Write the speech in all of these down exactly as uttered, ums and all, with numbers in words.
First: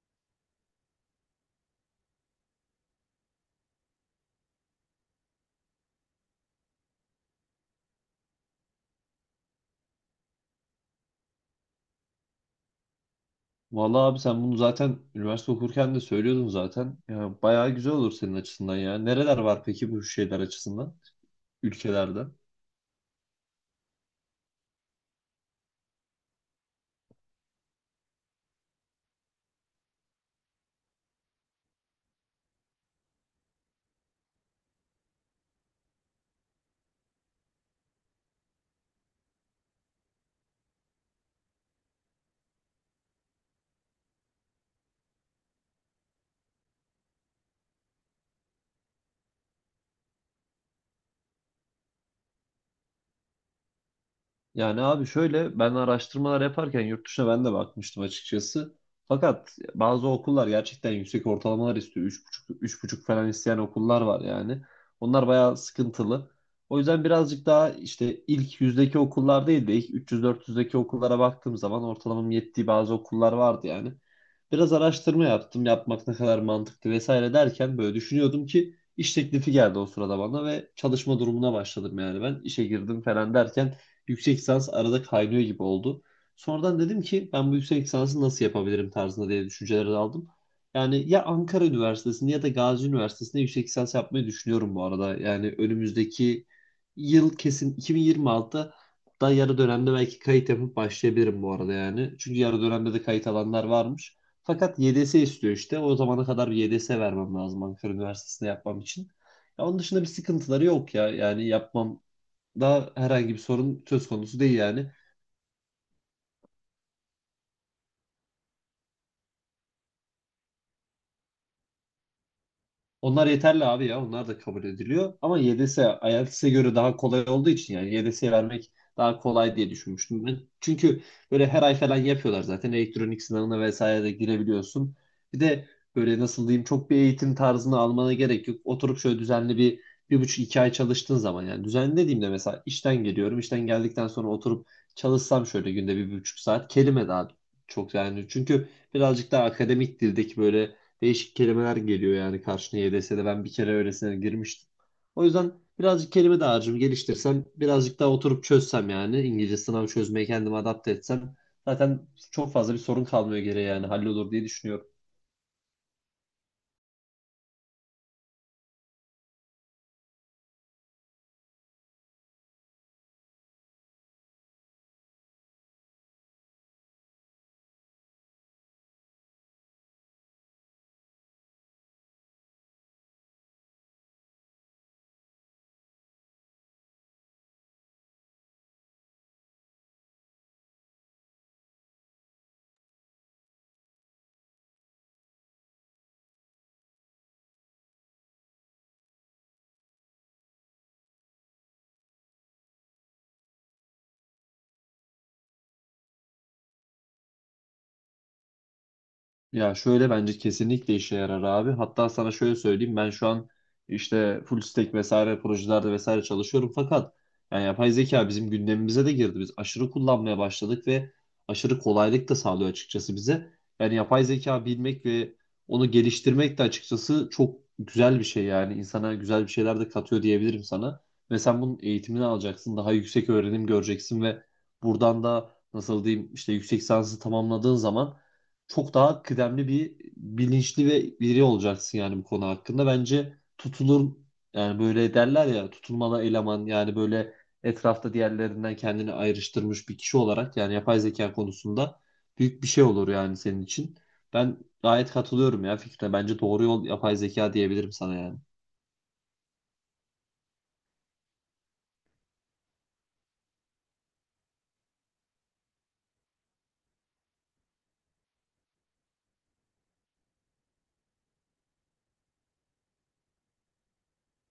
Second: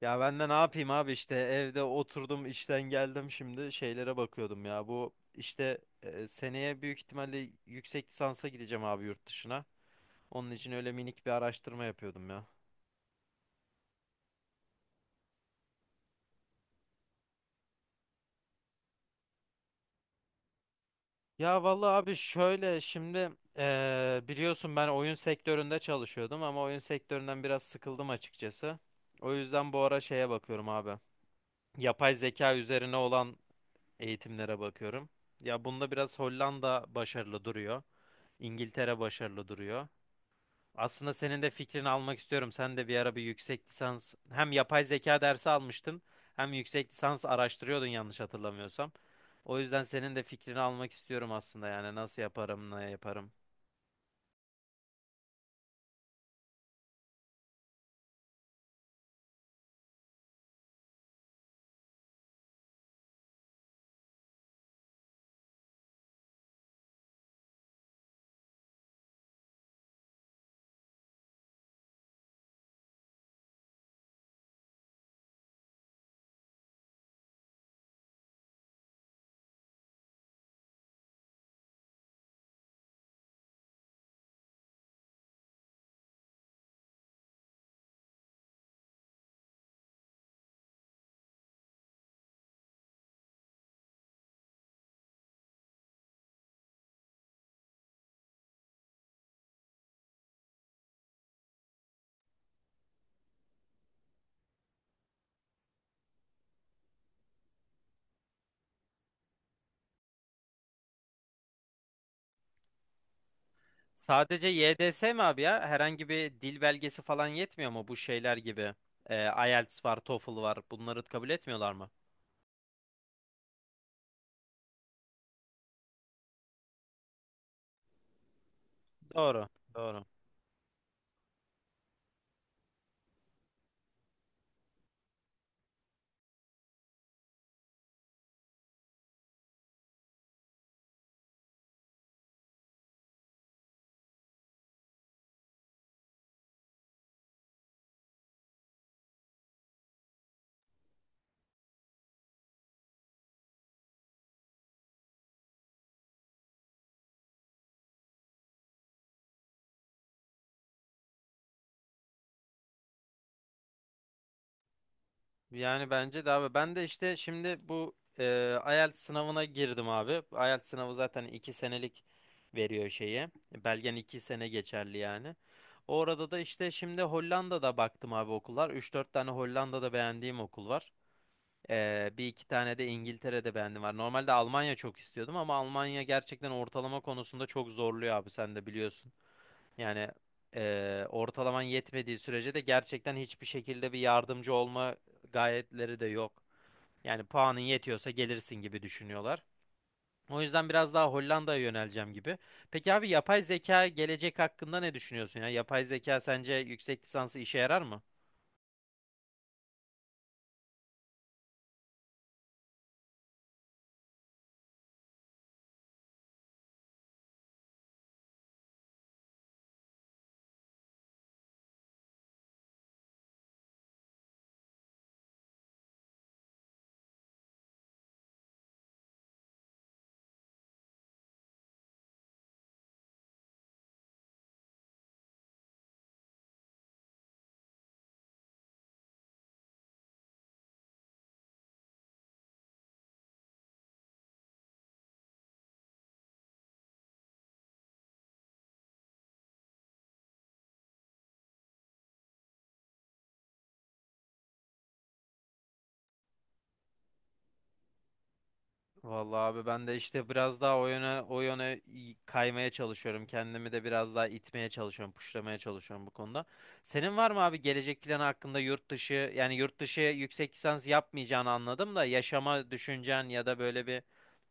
Ya ben de ne yapayım abi işte evde oturdum işten geldim şimdi şeylere bakıyordum ya. Bu işte e, seneye büyük ihtimalle yüksek lisansa gideceğim abi yurt dışına. Onun için öyle minik bir araştırma yapıyordum ya. Vallahi abi sen bunu zaten üniversite okurken de söylüyordun zaten. Ya bayağı güzel olur senin açısından ya. Nereler var peki bu şeyler açısından? Ya vallahi abi Ülkelerde. şöyle şimdi eee, biliyorsun ben oyun sektöründe çalışıyordum ama oyun sektöründen biraz sıkıldım açıkçası. O yüzden bu ara şeye bakıyorum abi. Yapay zeka üzerine olan eğitimlere bakıyorum. Ya bunda biraz Hollanda başarılı duruyor. İngiltere başarılı duruyor. Aslında senin de fikrini almak istiyorum. Sen de bir ara bir yüksek lisans hem yapay zeka dersi almıştın hem yüksek lisans araştırıyordun yanlış hatırlamıyorsam. O yüzden senin de fikrini almak istiyorum aslında yani nasıl yaparım, ne yaparım. Yani abi şöyle ben araştırmalar yaparken yurt dışına ben de bakmıştım açıkçası. Fakat bazı okullar gerçekten yüksek ortalamalar istiyor. Üç buçuk, üç buçuk falan isteyen okullar var yani. Onlar bayağı sıkıntılı. O yüzden birazcık daha işte ilk yüzdeki okullar değil de ilk üç yüz dört yüzdeki okullara baktığım zaman ortalamam yettiği bazı okullar vardı yani. Biraz araştırma yaptım. Yapmak ne kadar mantıklı vesaire derken böyle düşünüyordum ki iş teklifi geldi o sırada bana ve çalışma durumuna başladım yani ben. İşe girdim falan derken yüksek lisans arada kaynıyor gibi oldu. Sonradan dedim ki ben bu yüksek lisansı nasıl yapabilirim tarzında diye düşünceler aldım. Yani ya Ankara Üniversitesi'nde ya da Gazi Üniversitesi'nde yüksek lisans yapmayı düşünüyorum bu arada. Yani önümüzdeki yıl kesin iki bin yirmi altıda da yarı dönemde belki kayıt yapıp başlayabilirim bu arada yani. Çünkü yarı dönemde de kayıt alanlar varmış. Fakat Y D S istiyor işte. O zamana kadar bir Y D S vermem lazım Ankara Üniversitesi'nde yapmam için. Ya onun dışında bir sıkıntıları yok ya. Yani yapmam da herhangi bir sorun söz konusu Sadece değil yani. Y D S mi abi ya? Herhangi bir dil belgesi falan yetmiyor mu bu şeyler gibi? Ee, IELTS var, TOEFL var. Bunları kabul etmiyorlar mı? Onlar yeterli abi ya. Onlar da kabul ediliyor. Ama Y D S IELTS'e göre daha kolay olduğu için yani Y D S'ye vermek daha Doğru, kolay diye doğru. düşünmüştüm ben. Çünkü böyle her ay falan yapıyorlar zaten. Elektronik sınavına vesaire de girebiliyorsun. Bir de böyle nasıl diyeyim, çok bir eğitim tarzını almana gerek yok. Oturup şöyle düzenli bir bir buçuk iki ay çalıştığın zaman, yani düzenli dediğimde mesela işten geliyorum. İşten geldikten sonra oturup çalışsam şöyle günde bir, bir buçuk saat kelime daha çok yani. Çünkü birazcık daha akademik dildeki böyle değişik kelimeler geliyor yani karşına. Y D S'de ben bir kere öylesine girmiştim. O yüzden birazcık kelime dağarcığımı geliştirsem, birazcık daha oturup çözsem, yani İngilizce sınav çözmeye kendimi adapte etsem zaten çok fazla bir sorun kalmıyor geriye yani, hallolur diye düşünüyorum. Yani bence de abi ben de işte şimdi bu e, IELTS sınavına girdim abi. IELTS sınavı zaten iki senelik veriyor şeyi. Belgen iki sene geçerli yani. Orada da işte şimdi Hollanda'da baktım abi okullar. Üç dört tane Hollanda'da beğendiğim okul var. E, bir iki tane de İngiltere'de beğendim var. Normalde Almanya çok istiyordum ama Almanya gerçekten ortalama konusunda çok zorluyor abi sen de biliyorsun. Yani eee, ortalaman yetmediği sürece de gerçekten hiçbir şekilde bir yardımcı olma gayetleri de yok. Yani puanın yetiyorsa gelirsin gibi düşünüyorlar. O yüzden biraz daha Hollanda'ya yöneleceğim gibi. Peki abi yapay zeka gelecek hakkında ne düşünüyorsun ya? Yapay zeka sence yüksek lisansı işe yarar mı? Ya şöyle, bence kesinlikle işe yarar abi. Hatta sana şöyle söyleyeyim, ben şu an işte full stack vesaire projelerde vesaire çalışıyorum fakat yani yapay zeka bizim gündemimize de girdi. Biz aşırı kullanmaya başladık ve aşırı kolaylık da sağlıyor açıkçası bize. Yani yapay zeka bilmek ve onu geliştirmek de açıkçası çok güzel bir şey, yani insana güzel bir şeyler de katıyor diyebilirim sana. Ve sen bunun eğitimini alacaksın, daha yüksek öğrenim göreceksin ve buradan da nasıl diyeyim, işte yüksek lisansı tamamladığın zaman çok daha kıdemli bir bilinçli ve biri olacaksın yani bu konu hakkında. Bence tutulur yani, böyle derler ya tutulmalı eleman, yani böyle etrafta diğerlerinden kendini ayrıştırmış bir kişi olarak yani yapay zeka konusunda büyük bir şey olur yani senin için. Ben gayet katılıyorum ya Fikre. Bence doğru yol yapay zeka diyebilirim sana yani. Vallahi abi ben de işte biraz daha o yöne o yöne i- kaymaya çalışıyorum. Kendimi de biraz daha itmeye çalışıyorum, puşlamaya çalışıyorum bu konuda. Senin var mı abi gelecek planı hakkında yurt dışı yani yurt dışı yüksek lisans yapmayacağını anladım da yaşama düşüncen ya da böyle bir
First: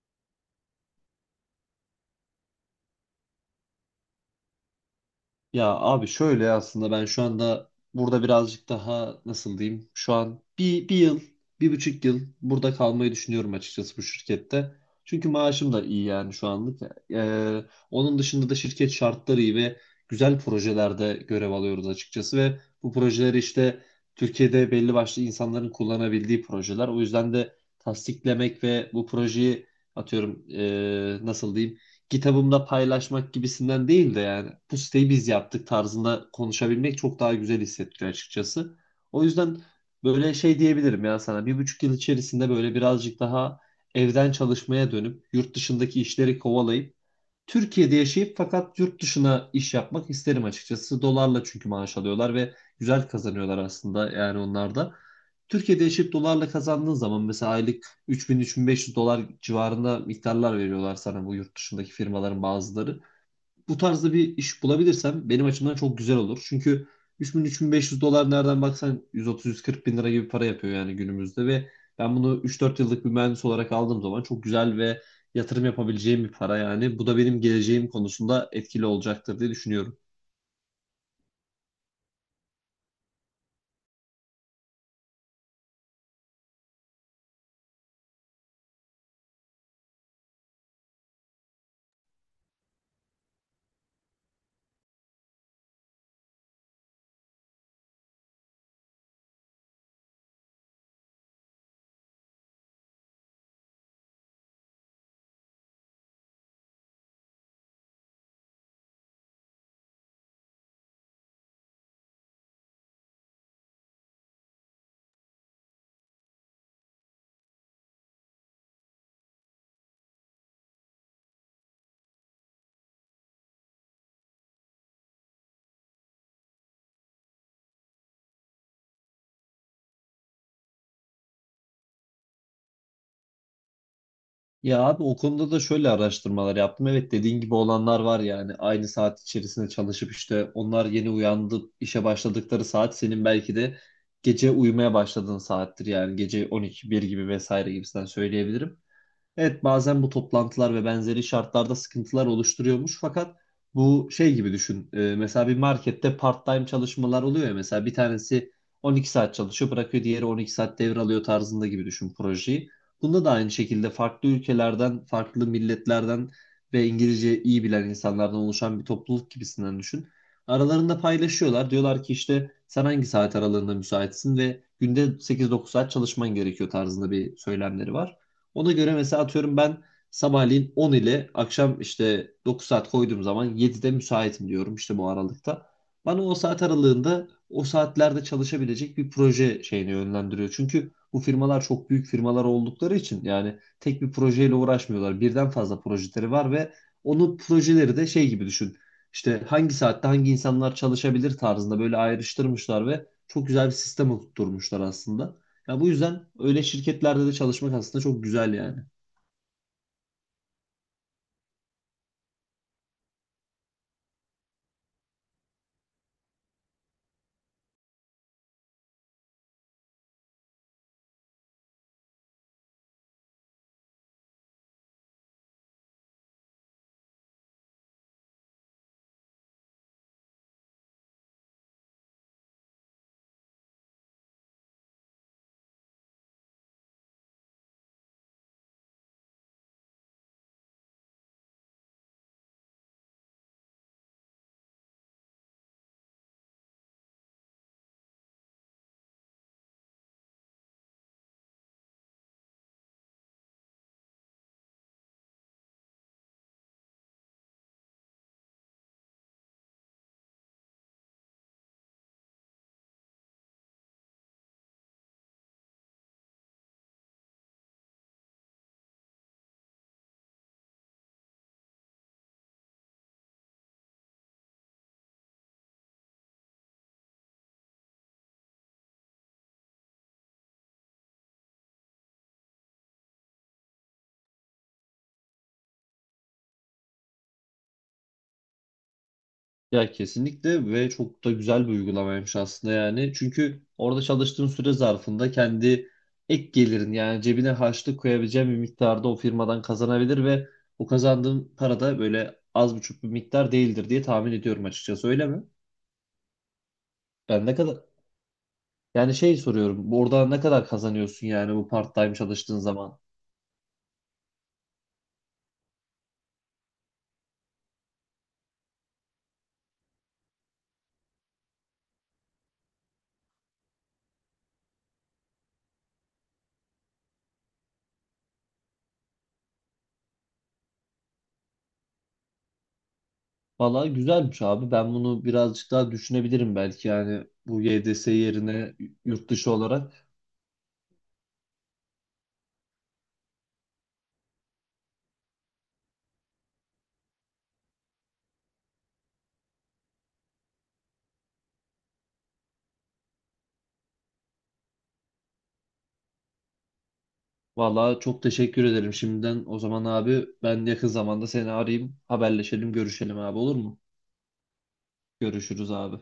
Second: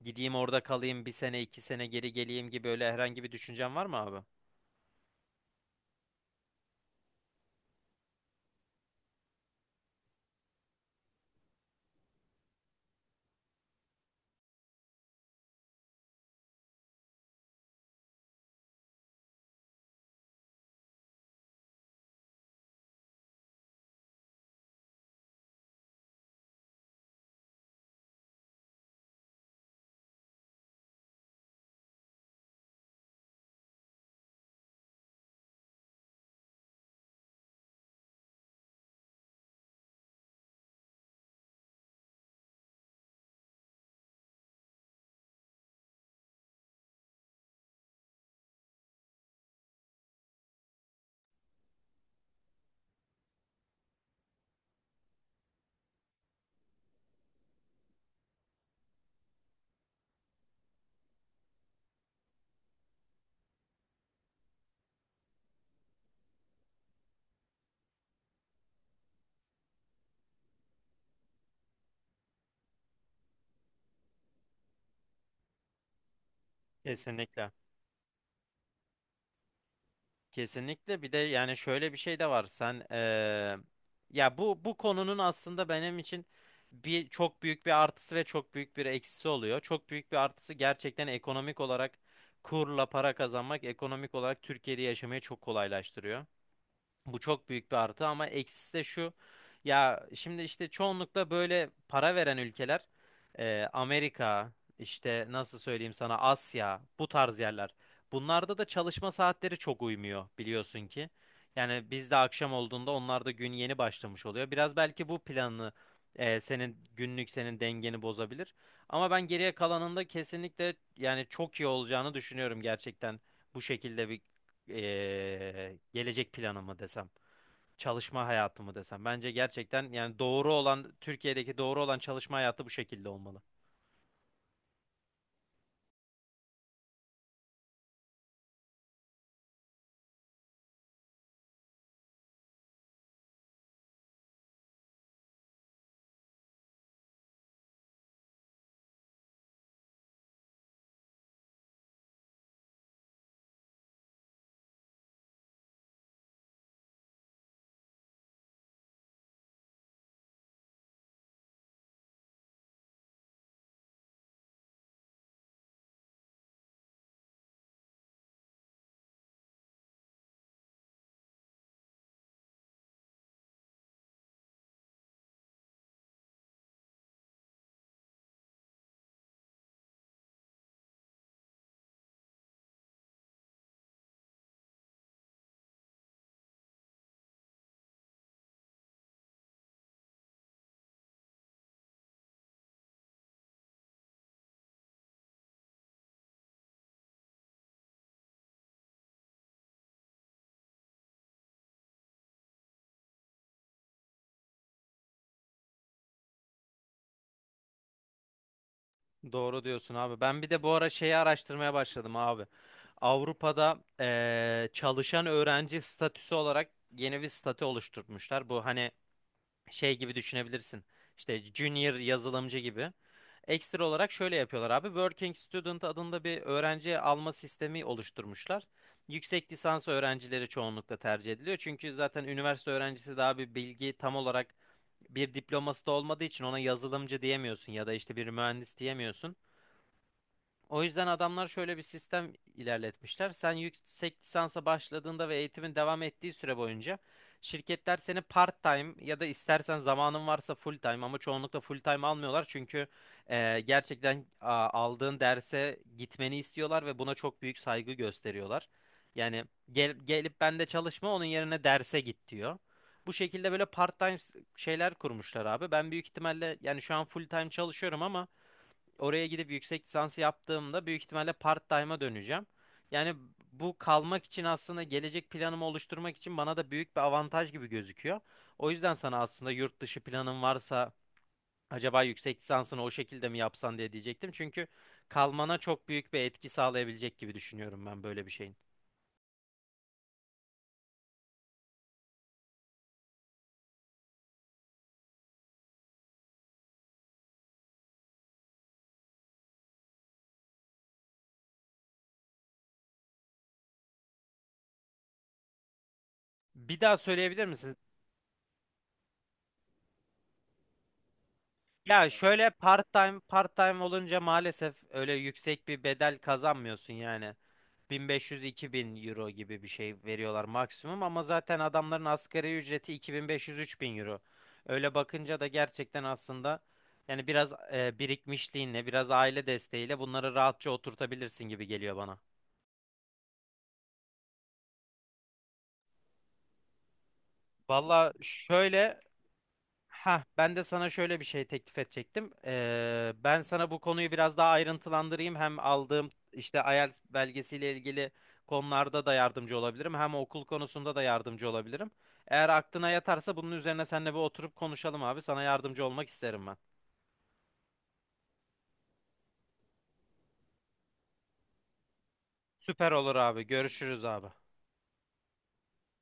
gideyim orada kalayım bir sene iki sene geri geleyim gibi öyle herhangi bir düşüncen var mı abi? Ya abi şöyle, aslında ben şu anda burada birazcık daha nasıl diyeyim, şu an bir, bir yıl bir buçuk yıl burada kalmayı düşünüyorum açıkçası bu şirkette. Çünkü maaşım da iyi yani şu anlık. Ee, onun dışında da şirket şartları iyi ve güzel projelerde görev alıyoruz açıkçası ve bu projeleri işte Türkiye'de belli başlı insanların kullanabildiği projeler. O yüzden de tasdiklemek ve bu projeyi atıyorum ee, nasıl diyeyim, kitabımda paylaşmak gibisinden değil de yani bu siteyi biz yaptık tarzında konuşabilmek çok daha güzel hissettiriyor açıkçası. O yüzden böyle şey diyebilirim ya sana, bir buçuk yıl içerisinde böyle birazcık daha evden çalışmaya dönüp yurt dışındaki işleri kovalayıp Türkiye'de yaşayıp fakat yurt dışına iş yapmak isterim açıkçası. Dolarla çünkü maaş alıyorlar ve güzel kazanıyorlar aslında yani onlar da. Türkiye'de yaşayıp dolarla kazandığın zaman mesela aylık üç bin üç bin beş yüz dolar civarında miktarlar veriyorlar sana bu yurt dışındaki firmaların bazıları. Bu tarzda bir iş bulabilirsem benim açımdan çok güzel olur. Çünkü üç bin üç bin beş yüz dolar nereden baksan yüz otuz yüz kırk bin lira gibi para yapıyor yani günümüzde ve ben bunu üç dört yıllık bir mühendis olarak aldığım zaman çok güzel ve yatırım yapabileceğim bir para yani. Bu da benim Kesinlikle. geleceğim konusunda etkili olacaktır diye düşünüyorum. Kesinlikle bir de yani şöyle bir şey de var sen eee, ya bu bu konunun aslında benim için bir çok büyük bir artısı ve çok büyük bir eksisi oluyor. Çok büyük bir artısı gerçekten ekonomik olarak kurla para kazanmak ekonomik olarak Türkiye'de yaşamayı çok kolaylaştırıyor. Bu çok büyük bir artı ama eksisi de şu. Ya şimdi işte çoğunlukla böyle para veren ülkeler e, Amerika, işte nasıl söyleyeyim sana Asya, bu tarz yerler. Bunlarda da çalışma saatleri çok uymuyor biliyorsun ki. Yani bizde akşam olduğunda onlarda gün yeni başlamış oluyor. Biraz belki bu planını e, senin günlük senin dengeni bozabilir. Ama ben geriye kalanında kesinlikle yani çok iyi olacağını düşünüyorum gerçekten bu şekilde bir eee, gelecek planımı desem, çalışma hayatımı desem. Bence gerçekten yani doğru olan Türkiye'deki doğru olan çalışma hayatı bu şekilde olmalı. Ya abi o konuda da şöyle araştırmalar yaptım. Evet, dediğin gibi olanlar var yani. Aynı saat içerisinde çalışıp işte onlar yeni uyandı, işe başladıkları saat senin belki de gece uyumaya başladığın saattir yani. Gece on iki bir gibi vesaire gibisinden söyleyebilirim. Evet, bazen bu toplantılar ve benzeri şartlarda sıkıntılar oluşturuyormuş fakat bu şey gibi düşün. Ee, mesela bir markette part-time çalışmalar oluyor ya, mesela bir tanesi on iki saat çalışıyor bırakıyor, diğeri on iki saat devralıyor tarzında gibi düşün projeyi. Bunda da aynı şekilde farklı ülkelerden, farklı milletlerden ve İngilizce iyi bilen insanlardan oluşan bir topluluk gibisinden düşün. Aralarında paylaşıyorlar. Diyorlar ki işte sen hangi saat aralığında müsaitsin ve günde sekiz dokuz saat çalışman gerekiyor tarzında bir söylemleri var. Ona göre mesela atıyorum ben sabahleyin on ile akşam işte dokuz saat koyduğum zaman yedide müsaitim diyorum işte, bu aralıkta. Bana o saat aralığında, o saatlerde çalışabilecek bir proje şeyini yönlendiriyor. Çünkü bu firmalar çok büyük firmalar oldukları için yani tek bir projeyle uğraşmıyorlar. Birden fazla projeleri var ve onun projeleri de şey gibi düşün. İşte hangi saatte hangi insanlar çalışabilir tarzında böyle ayrıştırmışlar ve çok güzel bir sistem oturtmuşlar aslında. Ya bu yüzden öyle şirketlerde de çalışmak aslında çok güzel yani. Doğru diyorsun abi. Ben bir de bu ara şeyi araştırmaya başladım abi. Avrupa'da eee, çalışan öğrenci statüsü olarak yeni bir statü oluşturmuşlar. Bu hani şey gibi düşünebilirsin. İşte junior yazılımcı gibi. Ekstra olarak şöyle yapıyorlar abi. Working Student adında bir öğrenci alma sistemi oluşturmuşlar. Yüksek lisans öğrencileri çoğunlukla tercih ediliyor. Çünkü zaten üniversite öğrencisi daha bir bilgi tam olarak bir diploması da olmadığı için ona yazılımcı diyemiyorsun ya da işte bir mühendis diyemiyorsun. O yüzden adamlar şöyle bir sistem ilerletmişler. Sen yüksek lisansa başladığında ve eğitimin devam ettiği süre boyunca şirketler seni part-time ya da istersen zamanın varsa full-time ama çoğunlukla full-time almıyorlar. Çünkü eee, gerçekten a, aldığın derse gitmeni istiyorlar ve buna çok büyük saygı gösteriyorlar. Yani gel, gelip ben de çalışma onun yerine derse git diyor. Bu şekilde böyle part-time s- şeyler kurmuşlar abi. Ben büyük ihtimalle yani şu an full-time çalışıyorum ama oraya gidip yüksek lisansı yaptığımda büyük ihtimalle part-time'a döneceğim. Yani bu kalmak için aslında gelecek planımı oluşturmak için bana da büyük bir avantaj gibi gözüküyor. O yüzden sana aslında yurt dışı planın varsa acaba yüksek lisansını o şekilde mi yapsan diye diyecektim. Çünkü kalmana çok büyük bir etki sağlayabilecek gibi düşünüyorum ben böyle bir şeyin. Ya kesinlikle, ve çok da güzel bir uygulamaymış aslında yani. Çünkü orada çalıştığın süre zarfında kendi ek gelirin, yani cebine harçlık koyabileceğin bir miktarda o firmadan kazanabilir ve o kazandığın para da böyle az buçuk bir miktar değildir diye tahmin ediyorum açıkçası, öyle mi? Bir daha söyleyebilir Ben ne misiniz? kadar yani, şey soruyorum. Orada ne kadar kazanıyorsun yani, bu Ya part-time şöyle çalıştığın zaman? part-time part-time olunca maalesef öyle yüksek bir bedel kazanmıyorsun yani. bin beş yüz-iki bin euro gibi bir şey veriyorlar maksimum ama zaten adamların asgari ücreti iki bin beş yüz-üç bin euro. Öyle bakınca da gerçekten aslında yani biraz e, birikmişliğinle, biraz aile desteğiyle bunları rahatça oturtabilirsin gibi geliyor bana. Valla güzelmiş abi. Ben bunu birazcık daha düşünebilirim belki. Yani bu Y D S Valla yerine şöyle. yurt dışı olarak. Ha, ben de sana şöyle bir şey teklif edecektim. Ee, ben sana bu konuyu biraz daha ayrıntılandırayım. Hem aldığım işte IELTS belgesiyle ilgili konularda da yardımcı olabilirim. Hem okul konusunda da yardımcı olabilirim. Eğer aklına yatarsa bunun üzerine seninle bir oturup konuşalım abi. Sana yardımcı olmak isterim ben. Valla çok teşekkür ederim şimdiden. O zaman abi ben yakın zamanda seni arayayım. Haberleşelim, Süper olur görüşelim abi, abi. olur mu? Görüşürüz abi. Görüşürüz abi.